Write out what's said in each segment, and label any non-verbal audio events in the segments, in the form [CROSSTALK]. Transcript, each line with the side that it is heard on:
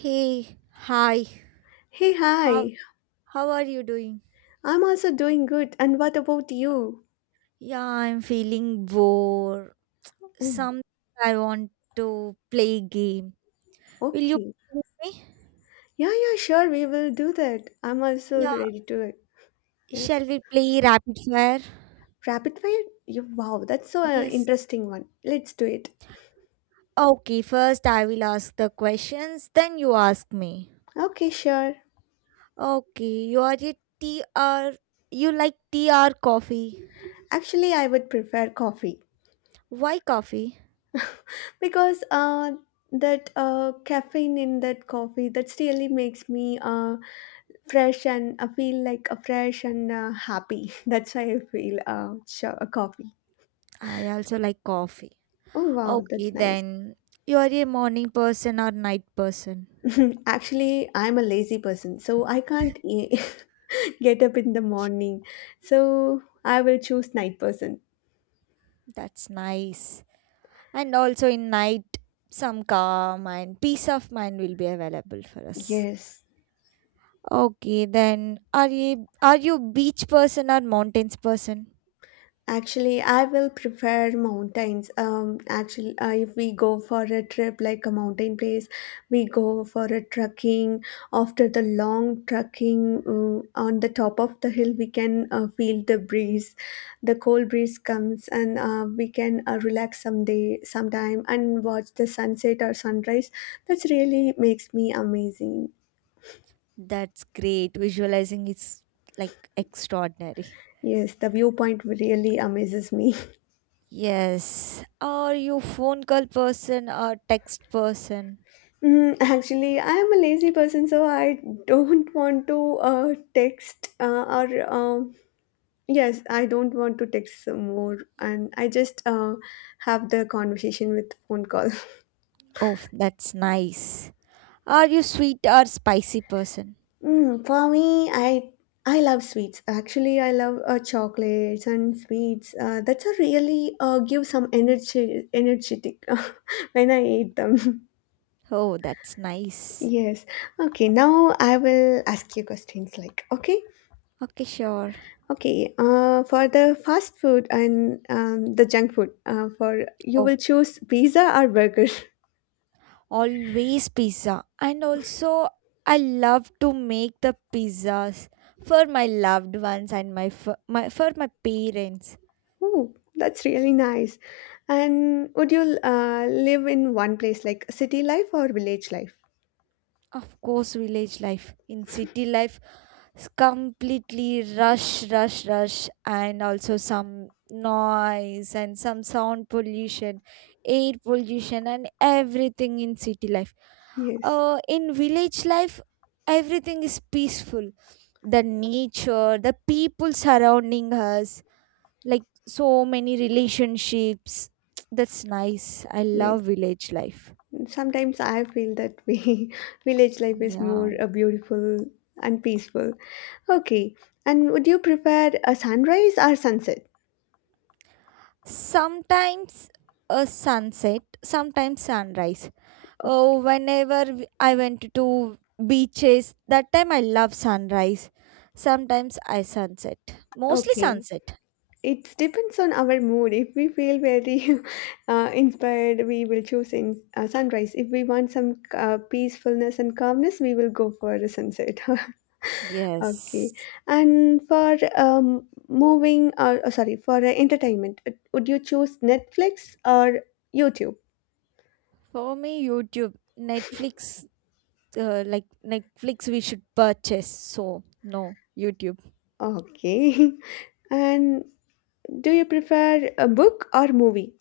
right: Hey, hi.
left: Hey,
right: How
left: hi.
right: how are you doing?
left: I'm also doing good. And what about you?
right: Yeah, I'm feeling bored.
left: Oh,
right: Some I want to play game. Will you play
left: okay.
right: with me?
left: Yeah, yeah, sure. We will do that. I'm also
right: Yeah,
left: ready to it. Yeah.
right: shall we play rapid fire?
left: Rapid fire? You, wow, that's so
right: Yes.
left: interesting one. Let's do it.
right: Okay, first I will ask the questions, then you ask me.
left: Okay, sure.
right: Okay, you are a TR. You like TR coffee.
left: Actually, I would prefer coffee
right: Why coffee?
left: because that caffeine in that coffee that really makes me fresh and I feel like a fresh and happy. [LAUGHS] That's why I feel sure, a coffee.
right: I also like coffee.
left: Oh wow,
right: Okay,
left: that's nice.
right: then you are a morning person or night person?
left: [LAUGHS] Actually, I'm a lazy person, so I can't e- [LAUGHS] get up in the morning. So I will choose night person.
right: That's nice. And also in night, some calm and peace of mind will be available for us.
left: Yes.
right: Okay, then are you beach person or mountains person?
left: Actually, I will prefer mountains. Actually, if we go for a trip like a mountain place, we go for a trekking. After the long trekking on the top of the hill, we can feel the breeze. The cold breeze comes, and we can relax someday, sometime, and watch the sunset or sunrise. That's really makes me amazing.
right: That's great. Visualizing is like extraordinary.
left: Yes, the viewpoint really amazes me. [LAUGHS]
right: Yes. Are you phone call person or text person?
left: Mm, actually, I am a lazy person, so I don't want to text or um yes, I don't want to text some more, and I just have the conversation with phone call. [LAUGHS]
right: Oh, that's nice. Are you sweet or spicy person?
left: Mm, for me, I love sweets. Actually, I love chocolates and sweets. That's a really give some energy energetic [LAUGHS] when I eat them.
right: Oh, that's
left: [LAUGHS]
right: nice.
left: yes. Okay. Now I will ask you questions like okay.
right: Okay, sure.
left: Okay, for the fast food and the junk food, for you
right: Oh,
left: will choose pizza or burger. [LAUGHS]
right: always pizza. And also, I love to make the pizzas for my loved ones and for my parents.
left: Oh, that's really nice. And would you live in one place, like city life or village life?
right: Of course, village life. In city life, it's completely rush, rush, rush, and also some noise and some sound pollution, air pollution, and everything in city life.
left: Yes,
right: In village life, everything is peaceful, the nature, the people surrounding us, like so many relationships. [TSK] That's nice. I
left: yes.
right: love village life.
left: Sometimes I feel that way. [LAUGHS] Village life is more
right: Yeah.
left: beautiful and peaceful. Okay, and would you prefer a sunrise or sunset?
right: Sometimes a sunset, sometimes sunrise.
left: O-
right: Oh, whenever I went to beaches, that time I love sunrise. Sometimes I sunset. Mostly
left: Okay,
right: sunset.
left: it depends on our mood. If we feel very [LAUGHS] inspired, we will choose in sunrise. If we want some peacefulness and calmness, we will go for a sunset. [LAUGHS] okay.
right: Yes.
left: And for moving, or oh, sorry, for entertainment, would you choose Netflix or YouTube?
right: For me, YouTube, Netflix, like Netflix we should purchase. So no, YouTube.
left: Okay. [LAUGHS] and do you prefer a book or movie?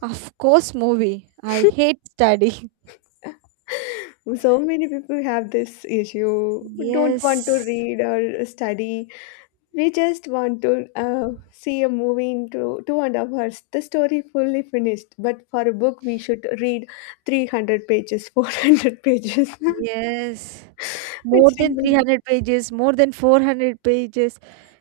right: Of course, movie. I hate studying. [LAUGHS]
left: So many people have this issue. Don't want to
right: Yes.
left: read or study. We just want to see a movie in two, 2.5 hours. The story fully finished, but for a book, we should read 300 pages, 400 pages. [LAUGHS]
right: Yes. More
left: it's
right: than
left: really,
right: 300 pages, more than 400 pages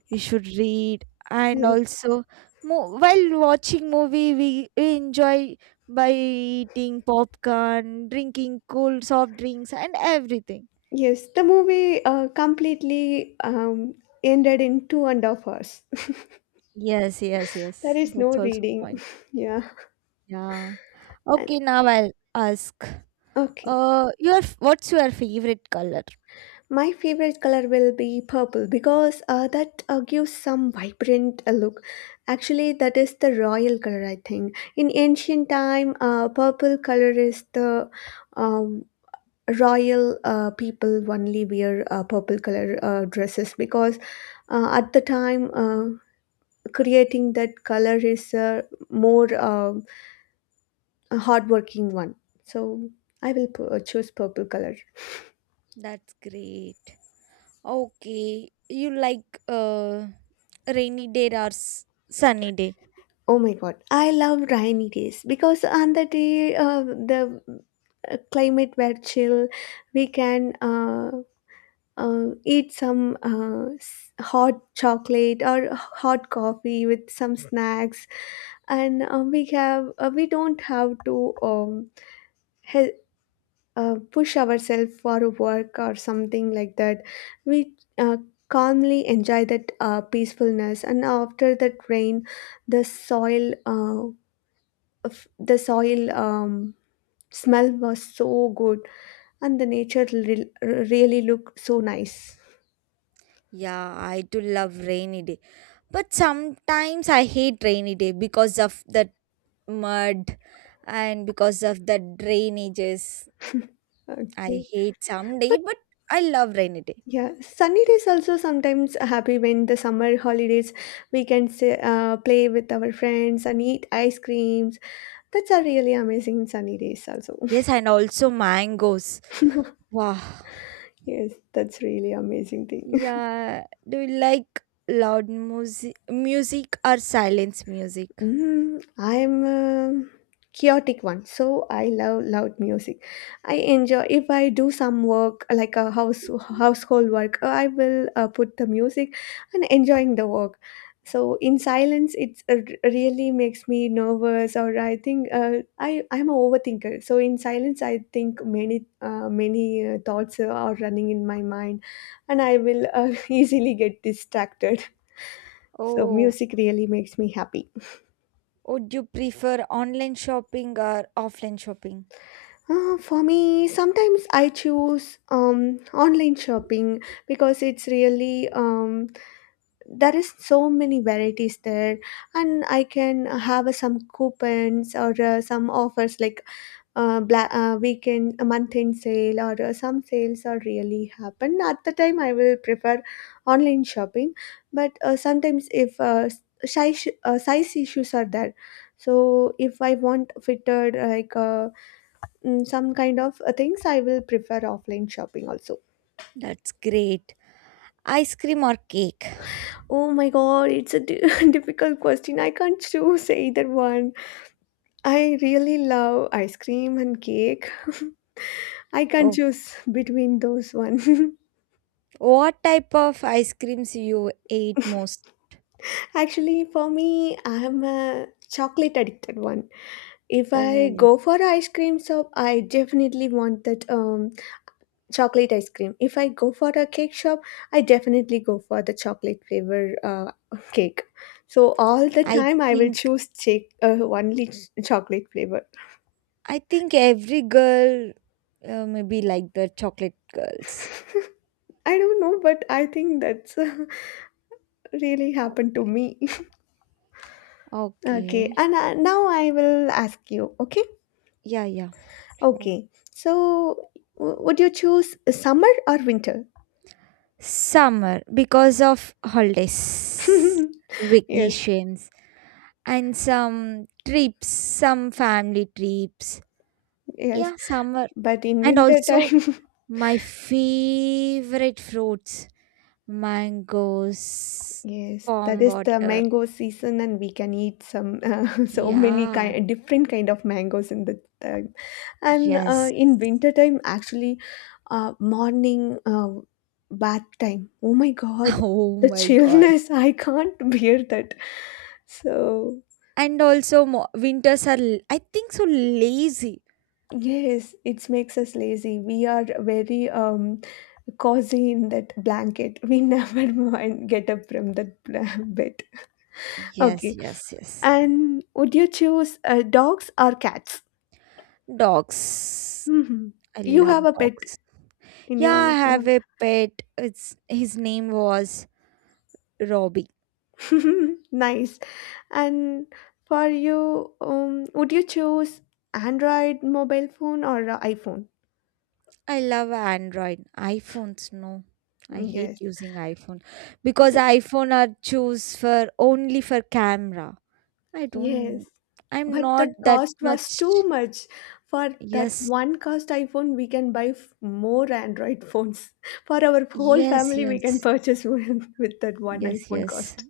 right: we should read, and
left: yes.
right: also while watching movie, we enjoy by eating popcorn, drinking cold soft drinks and everything.
left: Yes, the movie completely ended in 2.5 hours.
right: Yes, yes,
left: [LAUGHS] There
right: yes.
left: is no
right: That's also
left: reading.
right: point.
left: [LAUGHS] yeah.
right: Yeah.
left: And,
right: Okay, now I'll ask.
left: okay.
right: Your what's your favorite color?
left: My favorite color will be purple because that gives some vibrant look. Actually, that is the royal color, I think. In ancient time, purple color is the um, royal people only wear purple color dresses because at the time, creating that color is a more a hardworking one. So choose purple color.
right: That's great. Okay, you like rainy day or sunny day?
left: Oh my god, I love rainy days because on the day the climate were chill, we can eat some hot chocolate or hot coffee with some snacks, and we have we don't have to he- push ourselves for work or something like that. We calmly enjoy that peacefulness, and after that rain, the soil. The soil smell was so good and the nature really looked so nice.
right: Yeah, I do love rainy day. But sometimes I hate rainy day because of the mud and because of the drainages.
left: [LAUGHS]
right: I
left: okay.
right: hate some day, but I love rainy day.
left: Yeah, sunny days also sometimes happy when the summer holidays we can say, play with our friends and eat ice creams. That's a really amazing sunny days also.
right: Yes, and also mangoes.
left: [LAUGHS]
right: Wow.
left: Yes, that's really amazing thing.
right: Yeah. Do you like loud music or silence music?
left: Mm, I'm a chaotic one, so I love loud music. I enjoy if I do some work like a household work, I will put the music and enjoying the work. So in silence, really makes me nervous, or I think I'm a overthinker. So in silence, I think many thoughts are running in my mind, and I will [LAUGHS] easily get distracted. So
right: Oh,
left: music really makes me happy.
right: would you prefer online shopping or offline shopping?
left: For me, sometimes I choose online shopping because it's really there is so many varieties there, and I can have some coupons or some offers like weekend month end sale or some sales are really happen. At the time, I will prefer online shopping, but sometimes if size issues are there, so if I want fitted like. Some kind of things I will prefer offline shopping also.
right: That's great. Ice cream or cake?
left: Oh my god, [LAUGHS] difficult question. I can't [LAUGHS] choose either one. I really love ice cream and cake. [LAUGHS] I can't
right: Oh,
left: choose between those one. [LAUGHS]
right: what type of ice creams you ate most?
left: Actually, for me, I'm a chocolate addicted one. If I
right: Oh,
left: go for ice cream shop, I definitely want that chocolate ice cream. If I go for a cake shop, I definitely go for the chocolate flavor [LAUGHS] cake. So all the
right: I
left: time I will
right: think
left: choose cake chocolate flavor.
right: I think every girl, maybe like the chocolate girls.
left: I don't know, but I think that's [LAUGHS] really happened to me. [LAUGHS] Okay,
right: Okay.
left: and now I will ask you. Okay,
right: Yeah, yeah. Sure.
left: okay. So would you choose summer or winter?
right: Summer because of holidays,
left: [LAUGHS] yes,
right: vacations, and some trips, some family trips.
left: yes.
right: Yeah, summer.
left: But in
right: And
left: winter
right: also
left: time. [LAUGHS]
right: my favorite fruits, mangoes,
left: Yes, that
right: palm
left: is the
right: water.
left: mango season, and we can eat some [LAUGHS] so many
right: Yeah.
left: kind different kind of mangoes in the time. And
right: Yes.
left: in
right: [LAUGHS]
left: winter time, actually, morning bath time. Oh my God,
right: Oh
left: the
right: my God.
left: chillness! [LAUGHS] I can't bear that. So
right: And also winters are I think so lazy.
left: yes, it makes us lazy. We are very cozy in that blanket. We [LAUGHS] never mind get up from that bed.
right: Yes,
left: Okay.
right: yes, yes.
left: And would you choose dogs or cats?
right: Dogs.
left: Mhm.
right: I
left: You
right: love
left: have a pet
right: dogs.
left: in
right: Yeah,
left: your
right: I have a pet. It's his name was Robbie.
left: [LAUGHS] nice. And for you, would you choose Android mobile phone or iPhone?
right: I love Android. iPhones, no. I hate
left: Yes.
right: using iPhone because
left: Th-
right: iPhone are choose for only for camera. I
left: yes.
right: don't I'm
left: But
right: not
left: the
right: that
left: cost was too
right: much.
left: much. For that
right: Yes.
left: one cost iPhone, we can buy f- more Android phones. [LAUGHS] For our whole
right: Yes,
left: family, we
right: yes.
left: can purchase one [LAUGHS] with that one
right: Yes,
left: iPhone
right: yes.
left: cost.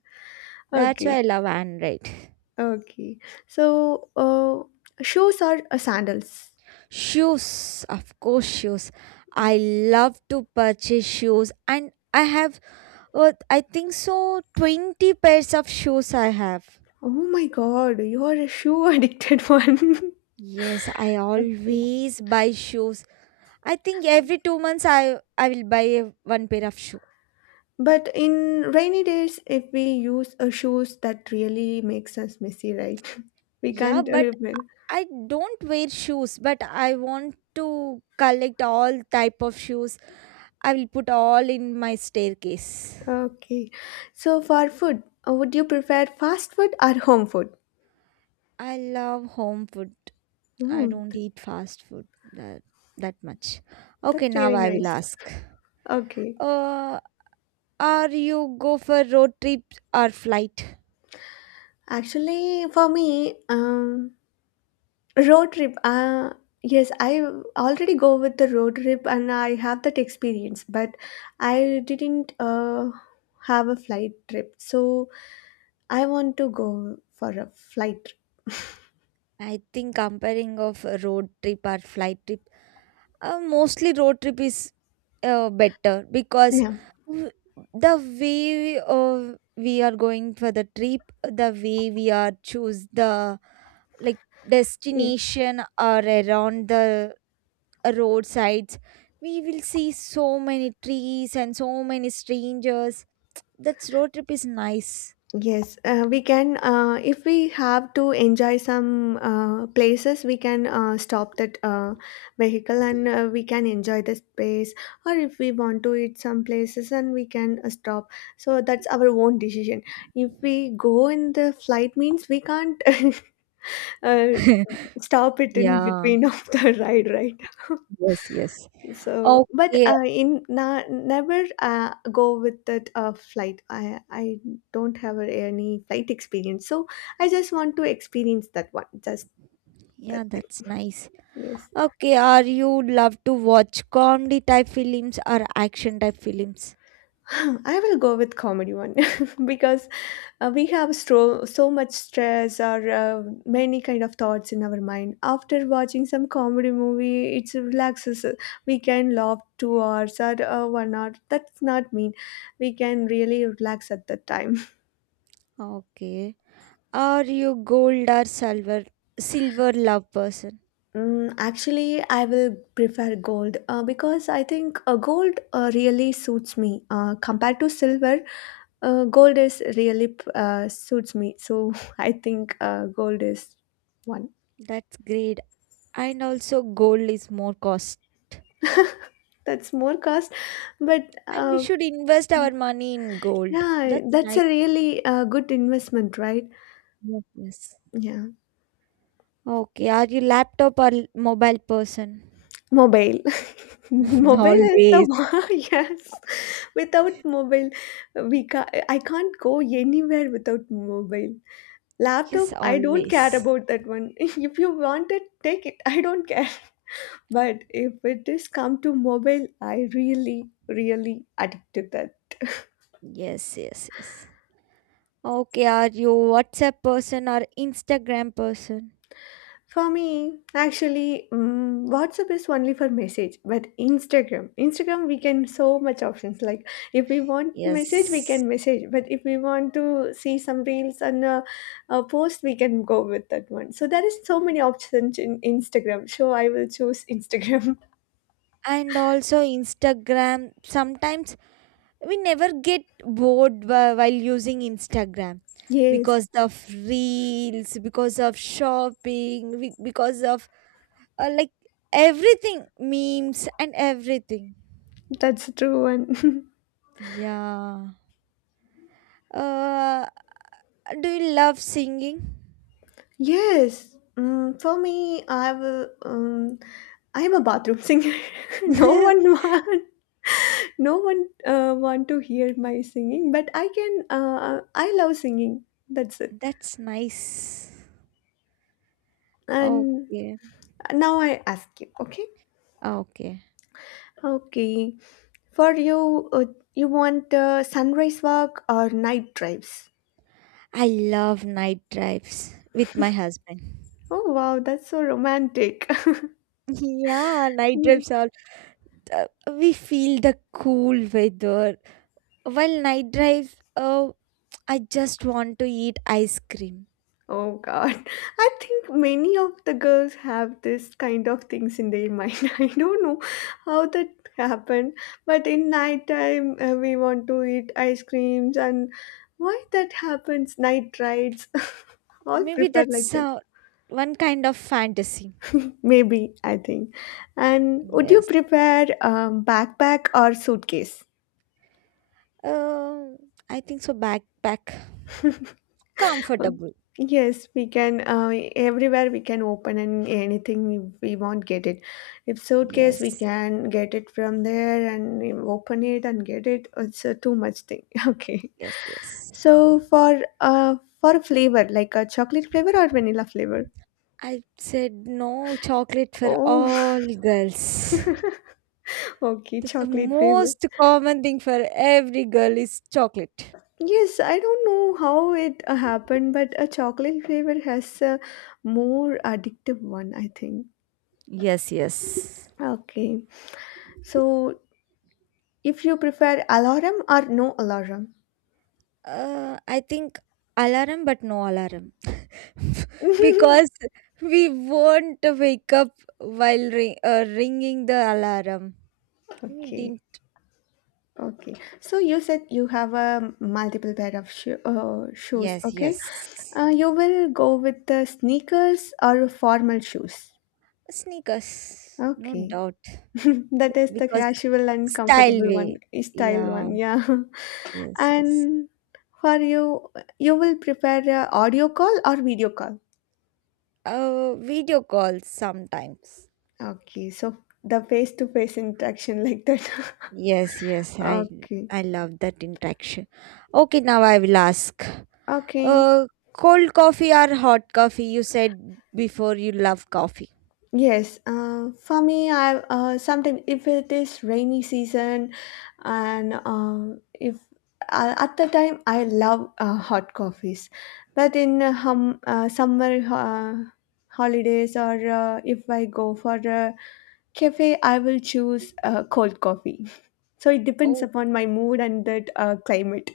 right: That's why
left: Okay.
right: I love Android.
left: Okay. So, shoes or sandals?
right: Shoes, of course shoes. I love to purchase shoes and I have oh, I think so. 20 pairs of shoes I have.
left: Oh my God, you are a shoe addicted [LAUGHS] one.
right: Yes, I
left: Okay.
right: always buy shoes. I think every 2 months I will buy one pair of shoe.
left: But in rainy days, if we use shoes, that really makes us messy, right? [LAUGHS] We
right: Yeah,
left: can't.
right: but
left: Remember.
right: I don't wear shoes, but I want to collect all type of shoes. I will put all in my staircase.
left: Okay. So, for food, would you prefer fast food or home food?
right: I love home food. I
left: Mm,
right: don't
left: th-
right: eat fast food that that much. Okay,
left: that's
right: now
left: really
right: I will
left: nice.
right: ask.
left: Okay.
right: Uh, are you go for road trip or flight?
left: Actually, for me, road trip. Yes, I already go with the road trip and I have that experience, but I didn't have a flight trip. So I want to go for a flight trip.
right: I think comparing of a road trip or flight trip, mostly road trip is, better because
left: Yeah.
right: w- the way, we are going for the trip, the way we are choose the, like,
left: Yes.
right: destination or around the roadsides, we will see so many trees and so many strangers. That's road trip is nice.
left: Yes, we can. If we have to enjoy some places, we can stop that vehicle and we can enjoy the space. Or if we want to eat some places, and we can stop. So that's our own decision. If we go in the flight, means we can't [LAUGHS] uh,
right: [LAUGHS]
left: stop it in
right: yeah.
left: between of the [LAUGHS] ride, right?
right: Yes. Yes.
left: So but
right: Okay.
left: never go with that flight. I don't have any flight experience, so I just want to experience that one, just that
right: Yeah,
left: thing.
right: that's nice.
left: Yes.
right: Okay, are you love to watch comedy type films or action type films?
left: [LAUGHS] [SIGHS] I will go with comedy one [LAUGHS] because so much stress or many kind of thoughts in our mind. After watching some comedy movie, it relaxes. We can laugh 2 hours or 1 hour. That's not mean we can really relax at that time.
right: Okay. Are you gold or silver love person?
left: Mm, actually, I will prefer gold because I think gold really suits me. Compared to silver, gold is really suits me. So [LAUGHS] I think gold is one.
right: That's great. And also gold is more cost.
left: [LAUGHS] That's more cost, but
right: And we should invest our
left: yeah,
right: money in gold.
left: yeah,
right: That's
left: that's
right: nice.
left: a really good investment, right?
right: Yes.
left: Yeah,
right: Okay, are you laptop or mobile person?
left: mobile. [LAUGHS]
right: [LAUGHS]
left: Mobile is the
right: Always.
left: one. [LAUGHS] Yes, without mobile, we ca I can't go anywhere without mobile. Laptop,
right: Yes,
left: I don't care
right: always.
left: about that one. [LAUGHS] If you want it, take it. I don't care. [LAUGHS] But if it is come to mobile, I really, really addict to that.
right: Yes, yes, yes. Okay, are you WhatsApp person or Instagram person?
left: For me, actually, WhatsApp is only for message, but Instagram, we can so much options. Like if we want message, we
right: Yes.
left: can message. But if we want to see some reels and a post, we can go with that one. So there is so many options in Instagram. So I will choose Instagram. [LAUGHS]
right: And also Instagram. Sometimes we never get bored while using Instagram
left: Yes,
right: because of reels, because of shopping, because of, like, everything, memes and everything.
left: that's true. And
right: Yeah. Uh, do you love singing?
left: [LAUGHS] yes. Mm, for me, I will. I am a bathroom singer. [LAUGHS]
right: [LAUGHS]
left: no one want, no one want to hear my singing, but I can. I love singing. That's it.
right: That's nice.
left: And
right: Okay.
left: now I ask you. Okay.
right: Okay.
left: Okay. For you, you want sunrise walk or night drives?
right: I love night drives with my husband.
left: Oh wow, that's so romantic.
right: Yeah,
left: [LAUGHS]
right: night
left: Yes.
right: drives are uh, we feel the cool weather. While night drives, I just want to eat ice cream.
left: Oh God. [LAUGHS] I think many of the girls have this kind of things in their mind. [LAUGHS] I don't know how that happened, but in night time we want to eat ice creams and why that happens? Night rides. [LAUGHS] All
right: Maybe
left: prefer like
right: that's,
left: that.
right: one kind of fantasy.
left: Maybe, I think. And would you
right: Yes.
left: prefer backpack or suitcase?
right: Um, I think so. Backpack,
left: Uh,
right: comfortable.
left: Yes, we can. Everywhere we can open and anything we want get it. If suitcase, we
right: Yes.
left: can get it from there and we open it and get it. It's a too much thing. [LAUGHS] Okay.
right: Yes. Yes.
left: So for uh for flavor, like a chocolate flavor or vanilla flavor?
right: I said no chocolate for
left: Oh,
right: all girls.
left: [LAUGHS] okay,
right: That's the
left: chocolate flavor.
right: most common thing for every girl is chocolate.
left: Yes, I don't know how it happened, but a chocolate flavor has a more addictive one, I think.
right: Yes, yes.
left: Okay. So if you prefer alarm or no alarm?
right: I think alarm, but no alarm, [LAUGHS] because
left: [LAUGHS]
right: we won't wake up while ringing the alarm. We
left: Okay,
right: didn't.
left: okay. So you said you have a multiple pair of shoes,
right: Yes,
left: okay?
right: yes.
left: You will go with the sneakers or formal shoes.
right: Sneakers, no
left: Okay.
right: doubt,
left: [LAUGHS] That is the
right: because
left: casual and
right: style
left: comfortable one,
right: way.
left: style
right: Yeah.
left: one, yeah. [LAUGHS]
right: Yes. Yes.
left: And for you, you will prefer audio call or video call?
right: Video calls sometimes.
left: Okay, so the face-to-face interaction like that. [LAUGHS]
right: Yes, yes, I
left: Okay.
right: I love that interaction. Okay, now I will ask.
left: Okay.
right: Uh, cold coffee or hot coffee? You said before you love coffee.
left: Yes, for me, I sometimes if it is rainy season, and if at the time I love hot coffees, but in summer holidays or if I go for a cafe, I will choose cold coffee. [LAUGHS] So it depends
right: Oh,
left: upon my mood and that climate.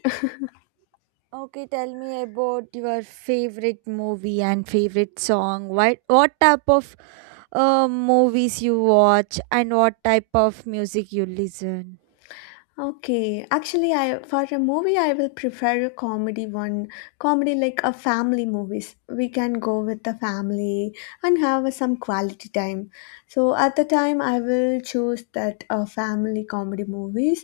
right: okay, tell me about your favorite movie and favorite song. What type of, movies you watch, and what type of music you listen?
left: Okay, actually, I for a movie I will prefer a comedy one. Comedy like a family movies. We can go with the family and have some quality time. So at the time, I will choose that family comedy movies,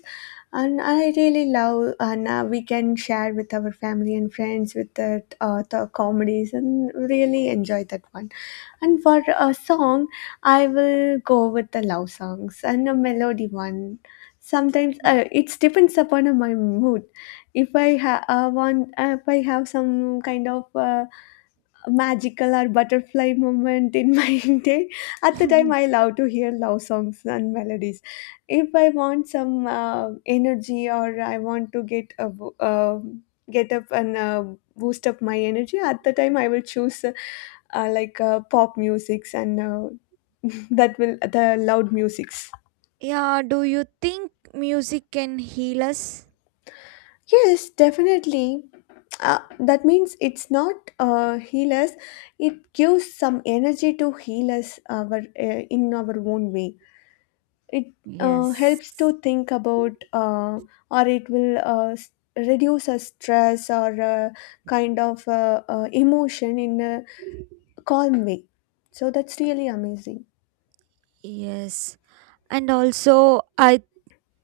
left: and I really love and we can share with our family and friends with that the comedies and really enjoy that one. And for a song, I will go with the love songs and a melody one. Sometimes
right: Oh.
left: it depends upon my mood. If I have some kind of magical or butterfly moment in my [LAUGHS] day. At the time, I
right: [LAUGHS]
left: love to hear love songs and melodies. If I want some energy or I want to get up and boost up my energy, at the time I will choose like pop musics and [LAUGHS] that will the loud musics.
right: Yeah, do you think music can heal us?
left: Yes, definitely. That means it's not heal us. It gives some energy to heal us our, in our own way. It helps
right: Yes.
left: to think about, or it will s- reduce our stress or emotion in a calm way. So that's really amazing.
right: Yes. And also, I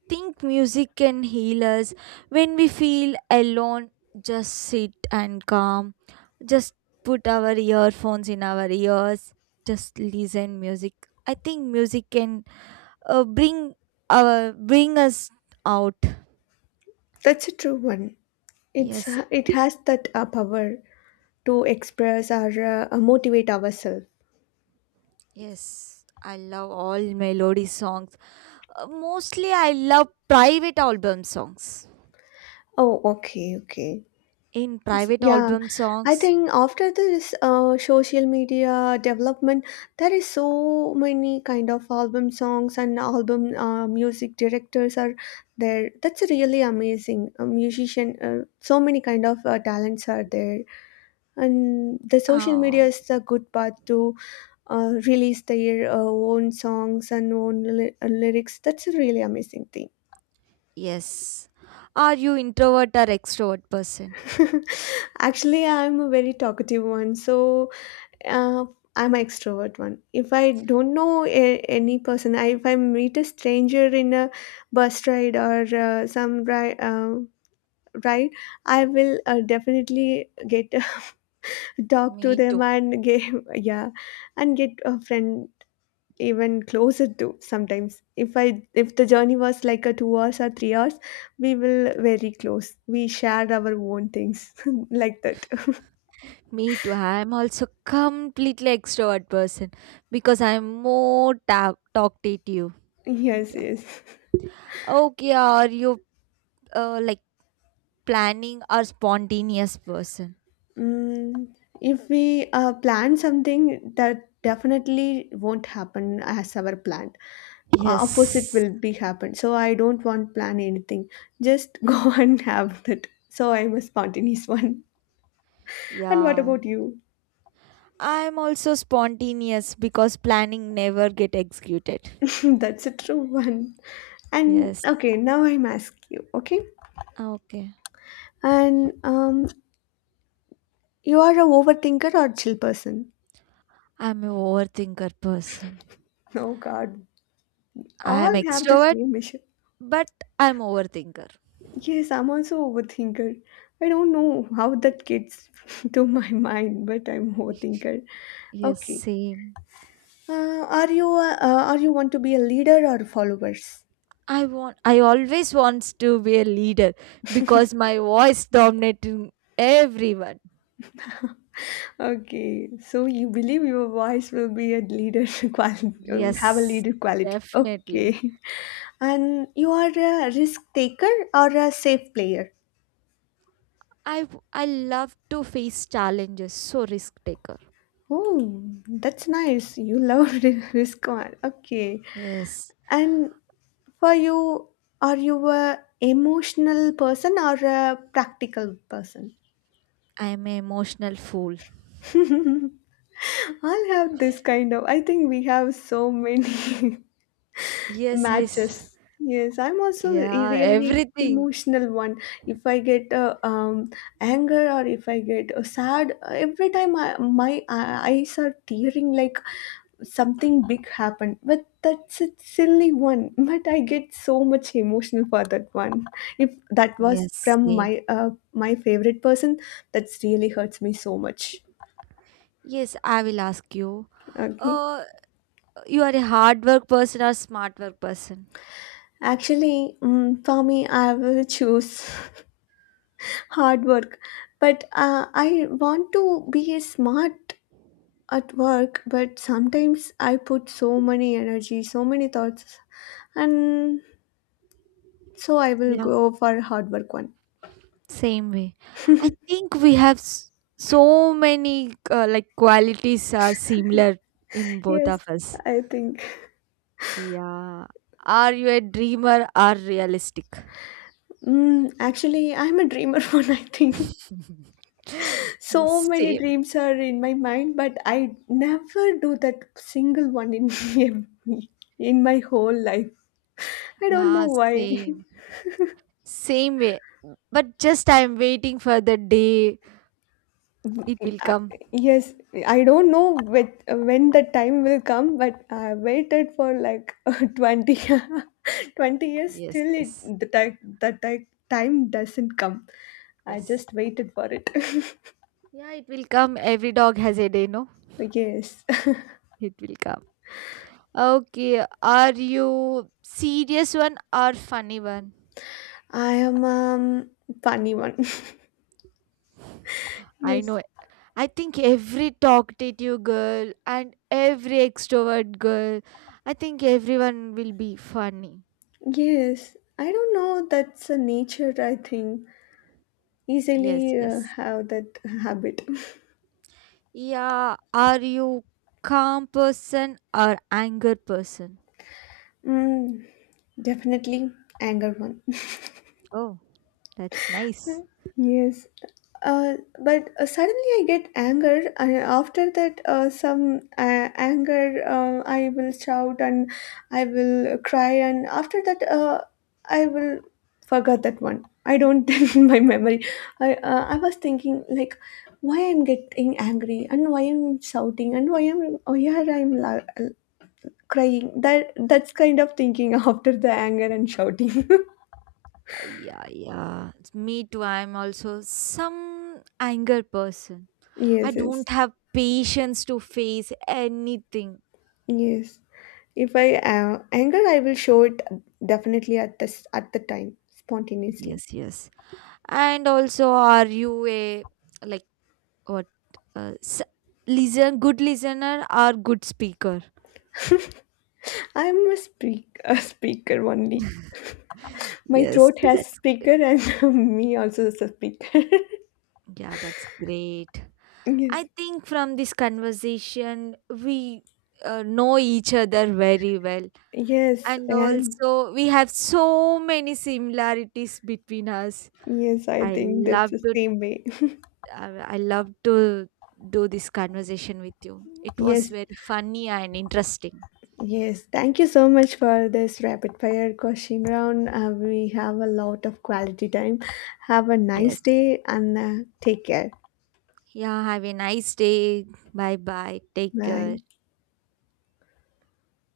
right: think music can heal us when we feel alone. Just sit and calm. Just put our earphones in our ears. Just listen music. I think music can, uh, bring bring us out.
left: That's a true one. It's
right: Yes.
left: it has that power to express or motivate ourselves.
right: Yes. I love all melody songs. Mostly, I love private album songs.
left: Oh, okay, okay.
right: In private
left: Yeah,
right: album
left: I
right: songs,
left: think after this social media development, there is so many kind of album songs and album music directors are there. That's really amazing. A musician, so many kind of talents are there, and the social media
right: oh.
left: is a good path to release their own songs and lyrics. That's a really amazing thing.
right: Yes. Are you introvert or extrovert person?
left: [LAUGHS] Actually, I'm a very talkative one, so uh, I'm an extrovert one. If I don't know a- any person, I, If I meet a stranger in a bus ride or ride, I will definitely get [LAUGHS] talk to
right: Me
left: them
right: too.
left: and [LAUGHS] get yeah, and get a friend even closer to sometimes. If the journey was like a 2 hours or 3 hours, we will very close. We share our own things [LAUGHS] like that. [LAUGHS]
right: Me too. I am also completely extrovert person because I am more talkative.
left: Yes,
right: Yeah.
left: yes.
right: Okay, are you, like, planning or spontaneous person?
left: Mm, if we plan something, that definitely won't happen as our plan. Opposite
right: Yes.
left: will be happen. So I don't want plan anything. Just [LAUGHS] go and have that. So I'm a spontaneous one. And what
right: Yeah.
left: about you?
right: I'm also spontaneous because planning never get executed.
left: [LAUGHS] That's a true one. And
right: Yes.
left: okay, now I'm asking you. Okay,
right: Okay.
left: and you are a overthinker or chill person?
right: I'm a overthinker person.
left: Oh God, all
right: I'm
left: have the
right: extrovert,
left: same issue.
right: but I'm overthinker.
left: Yes, I'm also overthinker. I don't know how that gets [LAUGHS] to my mind, but I'm overthinker.
right: Yes,
left: Okay.
right: same.
left: Are you want to be a leader or followers?
right: I always wants to be a leader because my voice dominating everyone.
left: Okay, so you believe your voice will be a leader [LAUGHS] quality, have a
right: Yes,
left: leader quality.
right: definitely.
left: Okay. [LAUGHS] And you are a risk taker or a safe player?
right: I love to face challenges, so risk taker.
left: Oh, that's nice. You love [LAUGHS] risk one. Okay.
right: Yes,
left: And for you, are you a emotional person or a practical person?
right: I'm an emotional fool.
left: [LAUGHS] I'll have this kind of. I think we have so many [LAUGHS]
right: Yes, yes.
left: matches. Yes, I'm also a
right: Yeah,
left: really
right: everything.
left: emotional one. If I get anger or if I get sad, every time my eyes are tearing like something big happened, but that's a silly one [LAUGHS] but I get so much emotional for that one if that was
right: Yes,
left: from
right: same.
left: my my favorite person, that's really hurts me so much.
right: Yes, I will ask you.
left: Okay,
right: Uh, you are a hard work person or smart work person?
left: actually, mm, for me I will choose [LAUGHS] hard work, but I want to be smart at work, but sometimes I put so many energy, so many thoughts, and so I will
right: Yeah.
left: go for hard work one.
right: Same way. I think we have so many, like, qualities are similar in both
left: Yes,
right: of us.
left: I think.
right: Yeah. Are you a dreamer or realistic?
left: Mm, actually, I'm a dreamer [LAUGHS] one, I think.
right: [LAUGHS]
left: So
right: yes,
left: many
right: same.
left: dreams are in my mind, but I never do that single one in [LAUGHS] in my whole life. I don't know
right: Yeah,
left: why.
right: same.
left: [LAUGHS]
right: Same way. But just I'm waiting for the day it will
left: Uh,
right: come.
left: yes, I don't know with, when the time will come, but I waited for like [LAUGHS] 20, year- [LAUGHS] 20 years
right: Yes,
left: till
right: yes,
left: it the, time the ti- time doesn't come. I
right: yes.
left: just waited for it. [LAUGHS]
right: Yeah, it will come. Every dog has a day, no?
left: Yes. [LAUGHS]
right: It will come. Okay. Are you serious one or funny one?
left: I am funny one. [LAUGHS]
right: I
left: yes.
right: know. I think every talkative girl and every extrovert girl, I think everyone will be funny.
left: Yes. I don't know. That's a nature. I think
right: Yes,
left: easily
right: yes.
left: have that habit.
right: Yeah, are you calm person or anger person?
left: [LAUGHS] Mm, definitely anger one.
right: Oh, that's nice.
left: Yes, but suddenly I get anger, and after that, some anger, I will shout and I will cry, and after that, I will forget that one. I don't [LAUGHS] in my memory. I was thinking like, why I'm getting angry and why I'm shouting and why I'm oh yeah crying. That's kind of thinking [LAUGHS] after the anger and shouting.
right: Yeah yeah. It's Me too. I'm also some anger person.
left: [LAUGHS]
right: I
left: Yes, yes.
right: don't have patience to face anything.
left: Yes. If I anger, I will show it definitely at the time spontaneously.
right: Yes, yes. And also, are you a like what s- listen good listener or good speaker?
left: I'm a speak a speaker only.
right: [LAUGHS]
left: My
right: yes,
left: throat has
right: that's great.
left: speaker and [LAUGHS] me also is a speaker. [LAUGHS]
right: Yeah, that's great. I
left: Yes.
right: think from this conversation we, know each other very well,
left: Yes,
right: and
left: and
right: also we have so many similarities between us.
left: yes, I
right: i
left: think that's
right: love
left: the
right: to
left: same way. [LAUGHS]
right: i I love to do this conversation with you. It
left: Yes,
right: was very funny and interesting.
left: yes. Thank you so much for this rapid fire question round. We have a lot of quality time. Have a nice
right: Yes.
left: day and take care.
right: Yeah, have a nice day. Bye bye. Take care.
left: Bye.